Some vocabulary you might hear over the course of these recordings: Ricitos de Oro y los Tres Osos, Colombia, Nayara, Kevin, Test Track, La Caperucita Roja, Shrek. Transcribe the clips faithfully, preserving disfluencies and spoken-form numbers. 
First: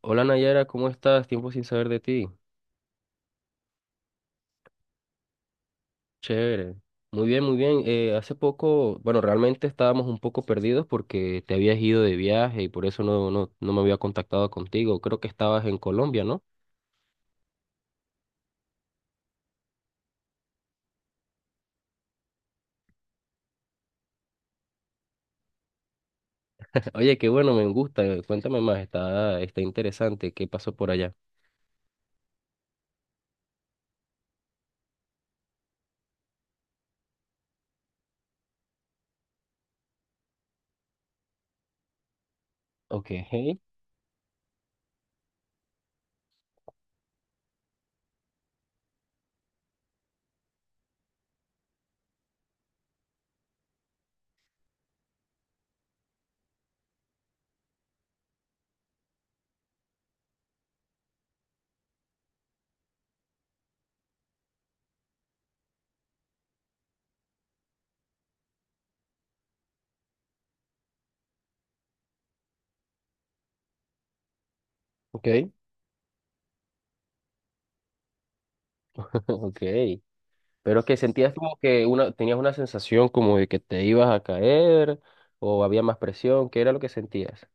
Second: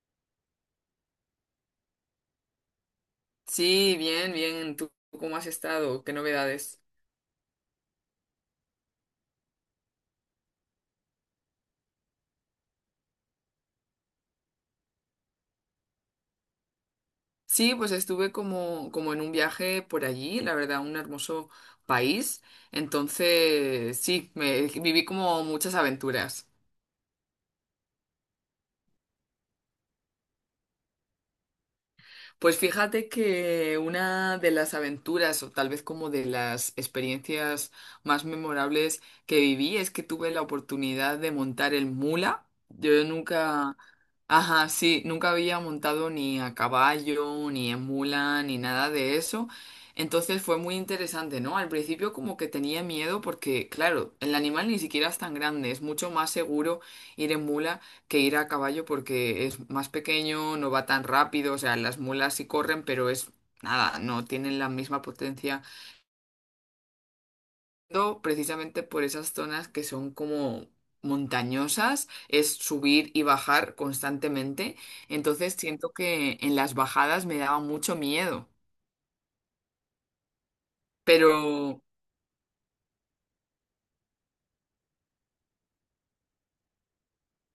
Hola Nayara, ¿cómo estás? Tiempo sin saber de ti. Sí, bien, bien. ¿Tú cómo has estado? ¿Qué Chévere. novedades? Muy bien, muy bien. Eh, hace poco, bueno, realmente estábamos un poco perdidos porque te habías ido de viaje y por eso no, no, no me había contactado contigo. Creo que estabas en Colombia, ¿no? Sí, pues estuve como, como en un viaje por allí, la verdad, un hermoso país. Entonces, sí, me viví como muchas aventuras. Oye, qué bueno, me gusta. eh, Cuéntame más, está, está interesante. ¿Qué pasó por allá? Pues fíjate que una de las aventuras o tal vez como de las experiencias más memorables que viví es que tuve la oportunidad de montar el mula. Yo Ok. nunca, ajá, sí, nunca había montado ni a caballo, ni en mula, ni nada de eso. Entonces fue muy interesante, ¿no? Al principio como que tenía miedo porque, claro, el animal ni siquiera es tan grande, es mucho más seguro ir en mula que ir a caballo porque es más pequeño, no va tan rápido, o sea, las mulas sí corren, pero es nada, no tienen la misma potencia. No, precisamente por esas zonas que son como montañosas, es subir y bajar constantemente, Ok. entonces siento que en las bajadas me daba mucho miedo, Ok. Pero que sentías como pero... que una, tenías una sensación como de que te ibas a caer o había más presión. ¿Qué era lo que sentías?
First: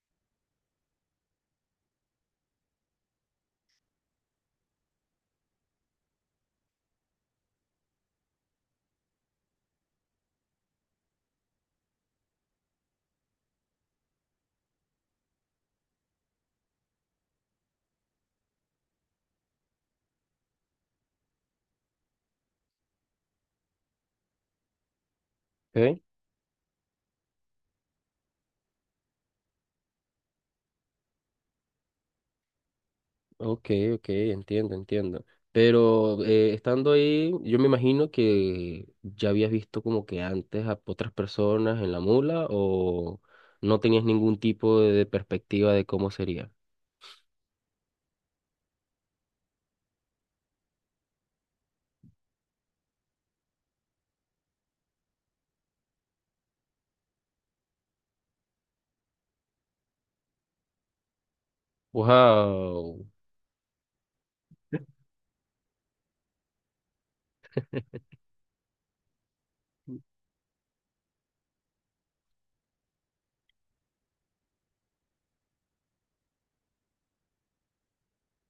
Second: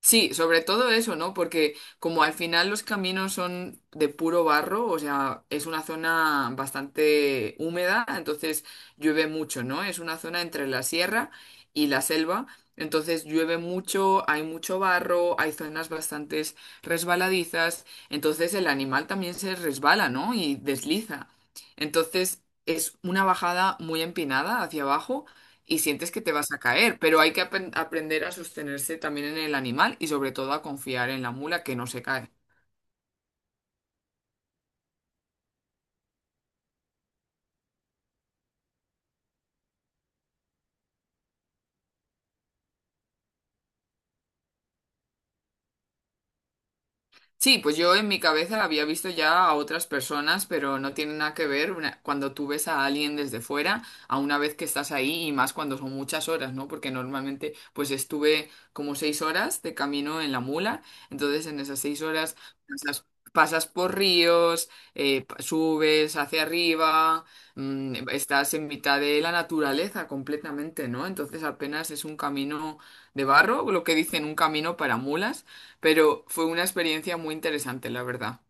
Sí, sobre todo eso, ¿no? Porque como al final los caminos son de puro barro, o sea, es una zona bastante húmeda, entonces llueve mucho, ¿no? Es una zona entre la sierra y la selva, entonces llueve mucho, hay mucho barro, hay zonas bastante resbaladizas, entonces el animal también se resbala, ¿no? Y desliza. Entonces es una bajada muy empinada hacia abajo y Ok. sientes que te vas a caer, pero hay que apen- aprender a sostenerse también en el animal y sobre todo a confiar en la mula que no se cae. Ok, ok, entiendo, entiendo. Pero eh, estando ahí, yo me imagino que ya habías visto como que antes a otras personas en la mula o no tenías ningún tipo de perspectiva de cómo sería. Sí, pues yo en mi cabeza había visto ya a otras personas, pero no tiene nada que ver una- cuando tú ves a alguien desde fuera, a una vez que estás ahí y más cuando son muchas horas, ¿no? Porque normalmente pues estuve como seis horas de camino en la mula, entonces en esas seis horas Wow. pasas, pasas por ríos, eh, pa- subes hacia arriba, mm, estás en mitad de la naturaleza completamente, ¿no? Entonces apenas es un camino de barro, lo que dicen un camino para mulas pero fue una experiencia muy interesante, la verdad.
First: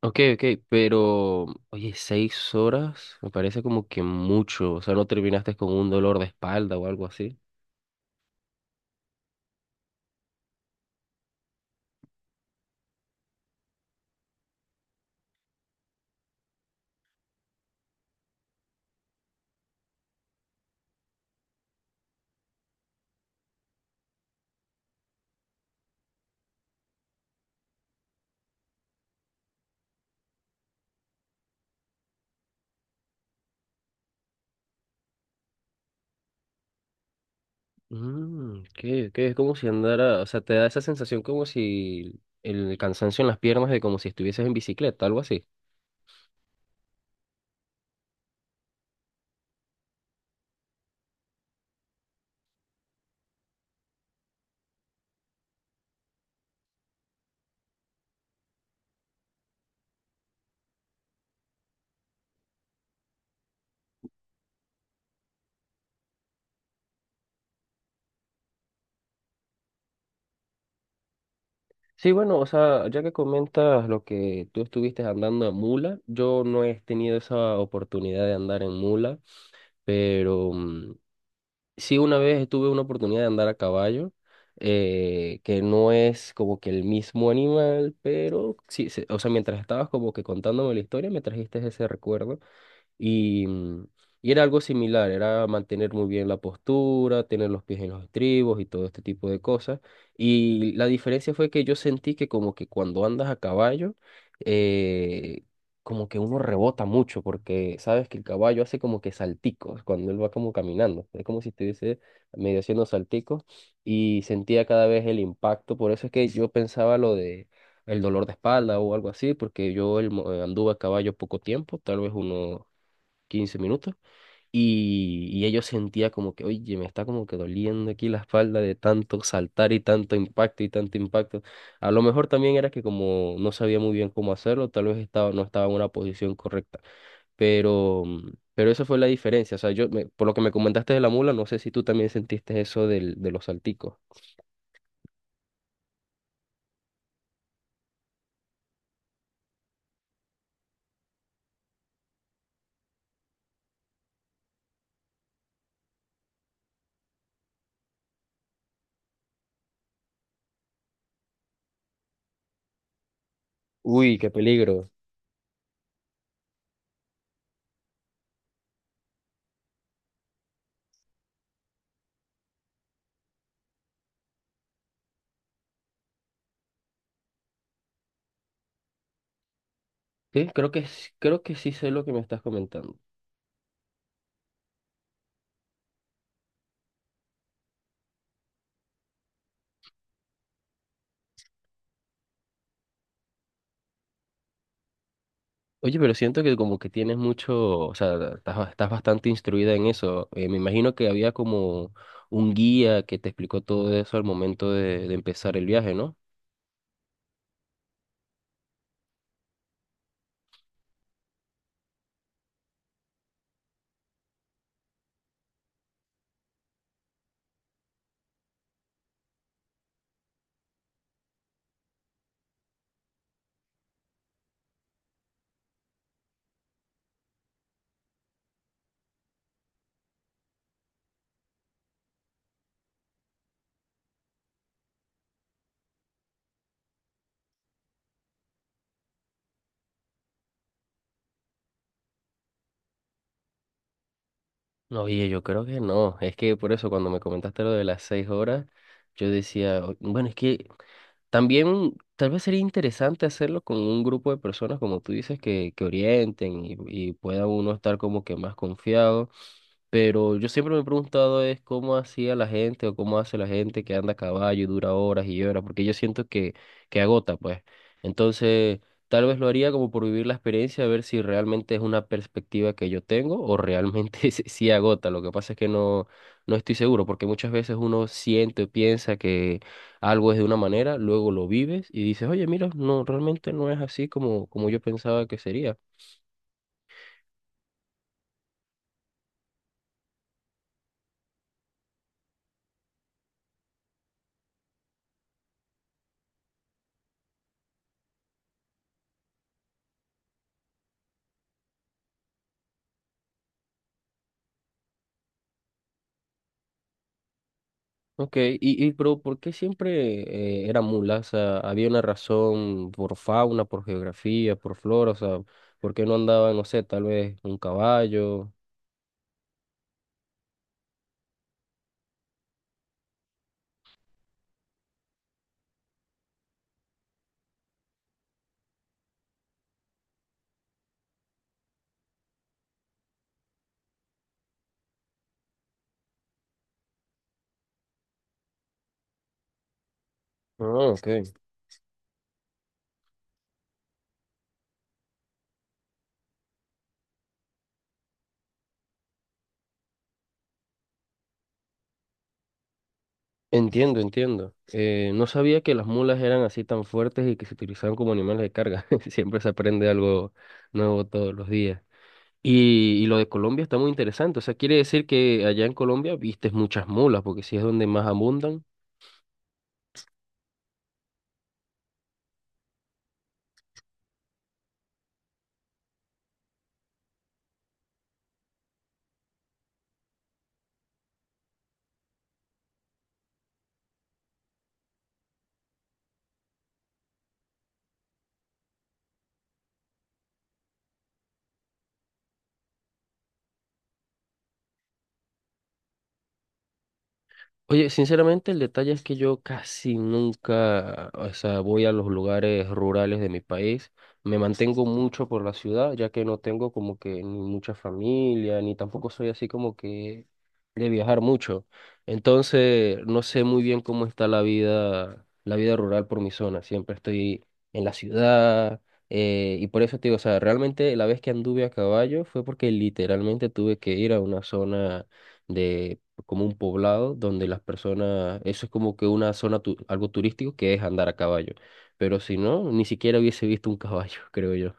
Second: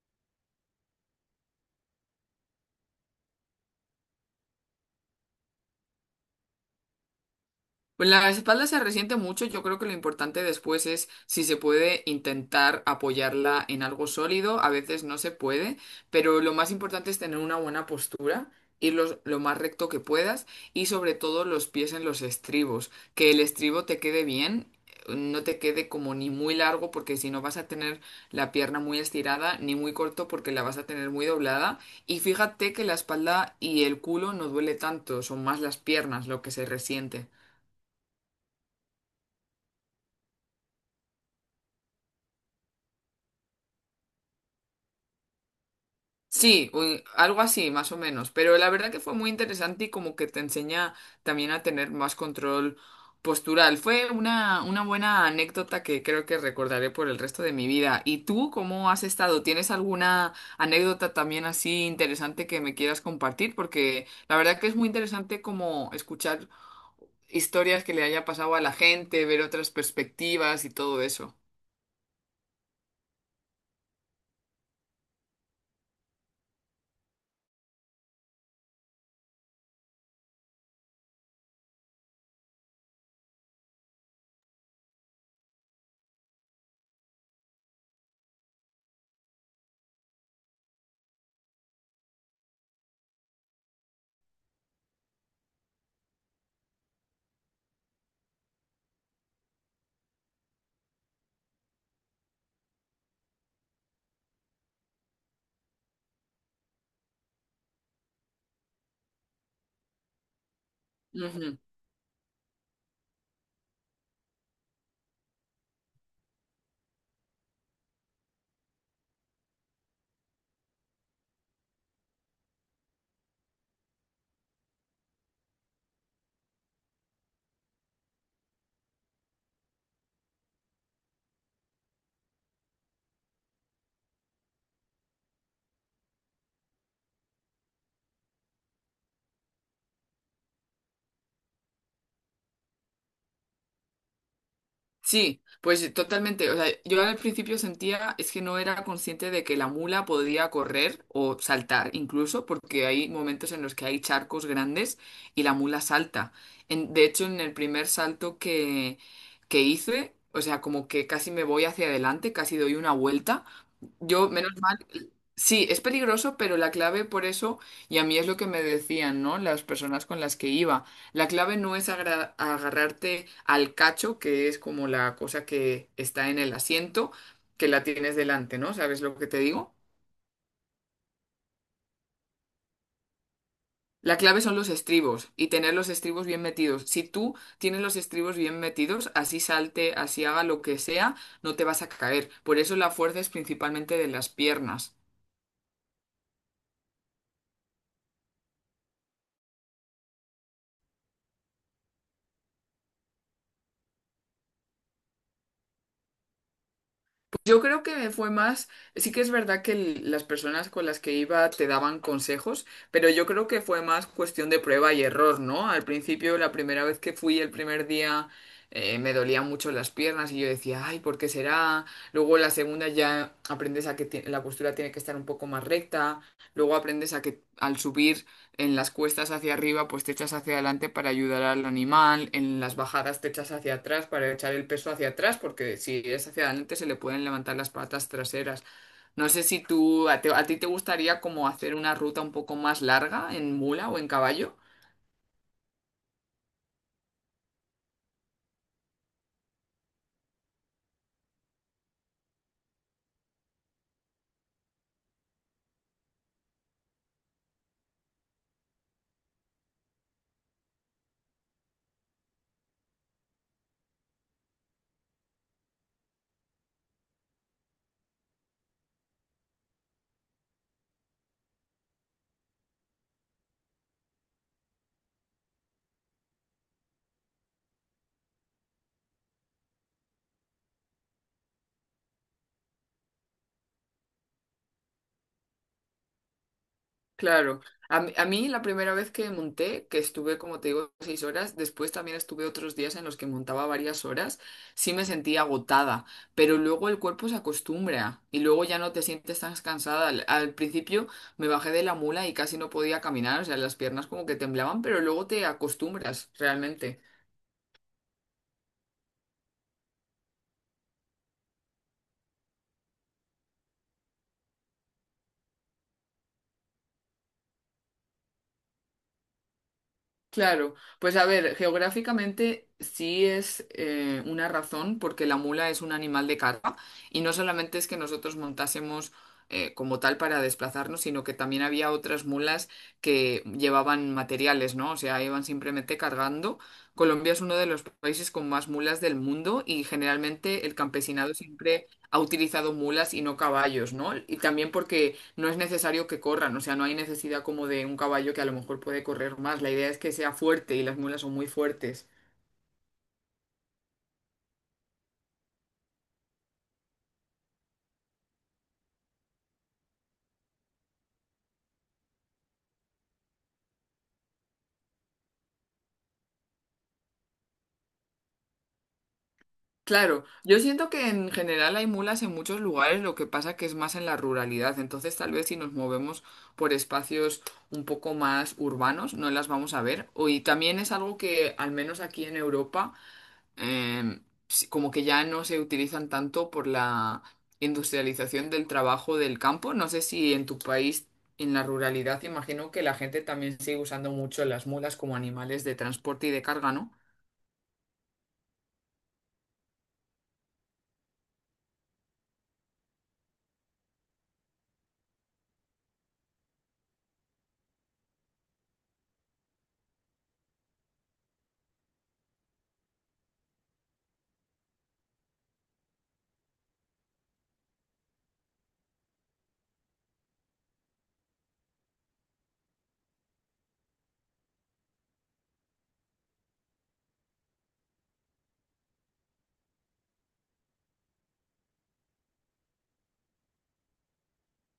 Ok, ok, pero oye, seis horas me parece como que mucho. O sea, no terminaste con un dolor de espalda o algo así. Pues la espalda se resiente mucho, yo creo que lo importante después es si se puede intentar apoyarla en algo sólido, a veces no se puede, pero lo más importante es tener una buena postura, ir los- lo más recto que puedas y sobre todo los pies en los estribos, que el estribo te quede bien, no te quede como ni muy largo porque si no vas a tener la pierna muy estirada, ni muy corto porque la vas a tener muy doblada y fíjate que la espalda y el culo no duele tanto, son más las piernas lo que se resiente. Mm, que que es como si andara, o sea, te da esa sensación como si el cansancio en las piernas de como si estuvieses en bicicleta, algo así. Sí, u- algo así, más o menos. Pero la verdad que fue muy interesante y como que te enseña también a tener más control postural. Fue una, una buena anécdota que creo que recordaré por el resto de mi vida. ¿Y tú cómo has estado? ¿Tienes alguna anécdota también así interesante que me quieras compartir? Porque la verdad que es muy interesante como escuchar historias que le haya pasado a la gente, ver otras perspectivas y todo eso. Sí, bueno, o sea, ya que comentas lo que tú estuviste andando en mula, yo no he tenido esa oportunidad de andar en mula, pero mm, sí, una vez tuve una oportunidad de andar a caballo, eh, que no es como que el mismo animal, pero sí, se- o sea, mientras estabas como que contándome la historia, me trajiste ese recuerdo. Y, mm, y era algo similar, era mantener muy bien la postura, tener los pies en los estribos y todo este tipo de cosas. Y la diferencia fue que yo sentí que como que cuando andas a caballo, eh, como que uno rebota mucho, porque sabes que el caballo hace como que salticos cuando él va como caminando. Es como si estuviese medio haciendo salticos y sentía cada vez el impacto. Por eso es que yo pensaba lo de el dolor de espalda o algo así, porque yo el mo- eh, anduve a caballo poco tiempo, tal vez unos quince minutos, y, y ella sentía como que, oye, me está como que doliendo aquí la espalda de tanto saltar y tanto impacto y tanto impacto. A lo mejor también era que como no sabía muy bien cómo hacerlo, tal vez estaba, no estaba en una posición correcta, pero, mm, pero esa fue la diferencia. O sea, yo, me- por lo que me comentaste de la mula, no sé si tú también sentiste eso del, de los salticos. Sí, pues totalmente. O sea, yo al principio sentía es que no era consciente de que la mula podía correr o saltar incluso, porque hay momentos en los que hay charcos grandes y la mula salta. En- de hecho, en el primer salto que, que hice, o sea, como que casi me voy hacia adelante, casi doy una vuelta. Uy, Yo, qué menos mal. peligro. Sí, es peligroso, pero la clave por eso, y a mí es lo que me decían, ¿no? Las personas con las que iba, la clave no es agra- agarrarte al cacho, que es como la cosa que está en el asiento, que la tienes delante, ¿no? ¿Sabes lo que te digo? Sí, creo que, s- creo que sí sé lo que me estás comentando. La clave son los estribos y tener los estribos bien metidos. Si tú tienes los estribos bien metidos, así salte, así haga lo que sea, no te vas a caer. Por eso la fuerza es principalmente de las piernas. Oye, pero siento que como que tienes mucho, o sea, estás, ba- estás bastante instruida en eso. Eh, me imagino que había como un guía que te explicó todo eso al momento de, de empezar el viaje, ¿no? Yo creo que me fue más, sí que es verdad que el- las personas con las que iba te daban consejos, pero yo creo que fue más cuestión de prueba y error, ¿no? Al principio, la primera vez que fui el primer día, eh, me dolían mucho las piernas y yo decía, ay, ¿por qué será? Luego la segunda ya aprendes a que ti- la postura tiene que estar un poco más recta, luego aprendes a que al subir en las cuestas hacia arriba, pues te echas hacia adelante para ayudar al animal. En las bajadas te echas hacia atrás para echar el peso hacia atrás, porque si es hacia adelante se le pueden levantar las patas traseras. No sé si tú, a, te- a ti te gustaría como hacer una ruta un poco más larga en mula o en caballo. No, oye, yo creo que no. Es que por eso cuando me comentaste lo de las seis horas, yo decía: "O- Bueno, es que también tal vez sería interesante hacerlo con un grupo de personas, como tú dices, que, que orienten y, y pueda uno estar como que más confiado. Pero yo siempre me he preguntado es cómo hacía la gente o cómo hace la gente que anda a caballo y dura horas y horas, porque yo siento que, que agota, pues. Entonces, tal vez lo haría como por vivir la experiencia, a ver si realmente es una perspectiva que yo tengo o realmente sí sí agota. Lo que pasa es que no, no estoy seguro, porque muchas veces uno siente o piensa que algo es de una manera, luego lo vives y dices, oye, mira, no, realmente no es así como, como yo pensaba que sería. Claro, a, mí a mí la primera vez que monté, que estuve, como te digo, seis horas, después también estuve otros días en los que montaba varias horas, sí me sentía agotada, pero luego el cuerpo se acostumbra y luego ya no te sientes tan cansada. Al, al principio me bajé de la mula y casi no podía caminar, o sea, las piernas como que temblaban, pero luego te acostumbras realmente. Ok, y, y pero ¿por qué siempre eh, era mula? O sea, ¿había una razón por fauna, por geografía, por flora? O sea, ¿por qué no andaba, no sé, tal vez un caballo? Claro, pues a ver, geográficamente sí es eh, una razón porque la mula es un animal de carga y no solamente es que nosotros montásemos eh, como tal para desplazarnos, sino que también había otras mulas que llevaban materiales, ¿no? O sea, iban simplemente cargando. Colombia es uno de los países con más mulas del mundo y Ah, generalmente el ok. campesinado siempre ha utilizado mulas y no caballos, ¿no? Y también porque no es necesario que corran, o sea, no hay necesidad como de un caballo que a lo mejor puede correr más. La idea es que sea fuerte y las mulas son muy fuertes. Entiendo, entiendo. Eh, no sabía que las mulas eran así tan fuertes y que se utilizaban como animales de carga. Siempre se aprende algo nuevo todos los días. Y, y lo de Colombia está muy interesante. O sea, quiere decir que allá en Colombia vistes muchas mulas, porque sí es donde más abundan. Claro, yo siento que en general hay mulas en muchos lugares, lo que pasa que es más en la ruralidad. Entonces, tal vez si nos movemos por espacios un poco más urbanos, no las vamos a ver. O- Y también es algo que, al menos aquí en Europa, eh, sí, como que ya no se utilizan tanto por la industrialización del trabajo del campo. No sé si en tu país, en la ruralidad, imagino que la gente también sigue usando mucho las mulas como animales de transporte y de carga, ¿no? Oye, sinceramente el detalle es que yo casi nunca, o sea, voy a los lugares rurales de mi país. Me mantengo mucho por la ciudad, ya que no tengo como que ni mucha familia, ni tampoco soy así como que de viajar mucho. Entonces, no sé muy bien cómo está la vida, la vida rural por mi zona. Siempre estoy en la ciudad, eh, y por eso te digo, o sea, realmente la vez que anduve a caballo fue porque literalmente tuve que ir a una zona de como un poblado donde las personas, eso es como que una zona, tu- algo turístico que es andar a caballo. Pero si no, ni siquiera hubiese visto un caballo, creo yo.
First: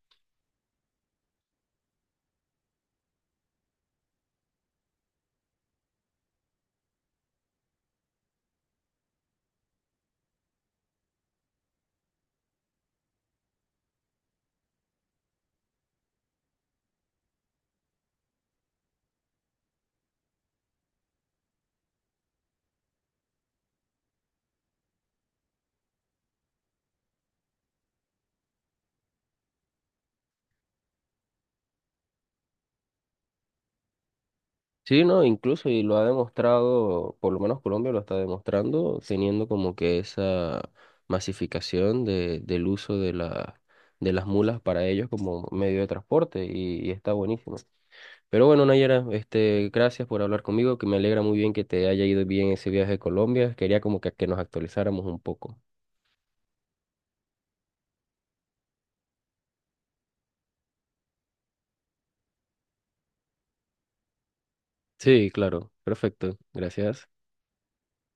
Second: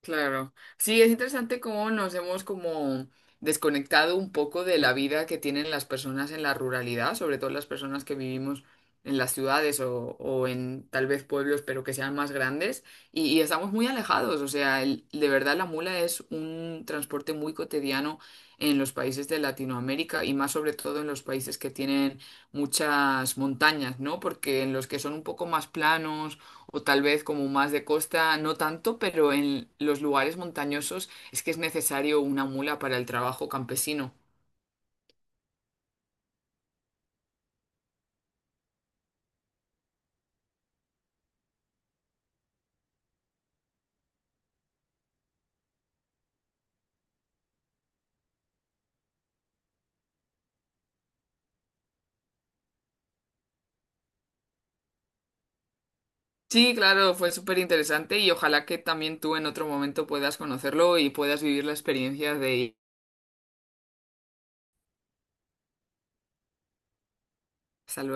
Claro, sí, es interesante cómo nos hemos como desconectado un poco de la vida que tienen las personas en la ruralidad, sobre todo las personas que vivimos en las ciudades o, o en tal vez pueblos, pero que sean más grandes, y, y estamos muy alejados, o sea, el- de verdad la mula es un transporte muy cotidiano en los países de Latinoamérica y más sobre todo en los países que tienen muchas montañas, ¿no? Porque en los que son un poco más planos o tal vez como más de costa, no tanto, pero en los lugares montañosos es que es necesario una mula para el trabajo campesino. Sí, no, incluso, y lo ha demostrado, por lo menos Colombia lo está demostrando, teniendo como que esa masificación de, del uso de la, de las mulas para ellos como medio de transporte, y, y está buenísimo. Pero bueno, Nayara, este, gracias por hablar conmigo, que me alegra muy bien que te haya ido bien ese viaje a Colombia. Quería como que, que nos actualizáramos un poco. Sí, claro, fue súper interesante y ojalá que también tú en otro momento puedas conocerlo y puedas vivir la experiencia de ir. Sí, claro, perfecto, gracias. Hasta luego.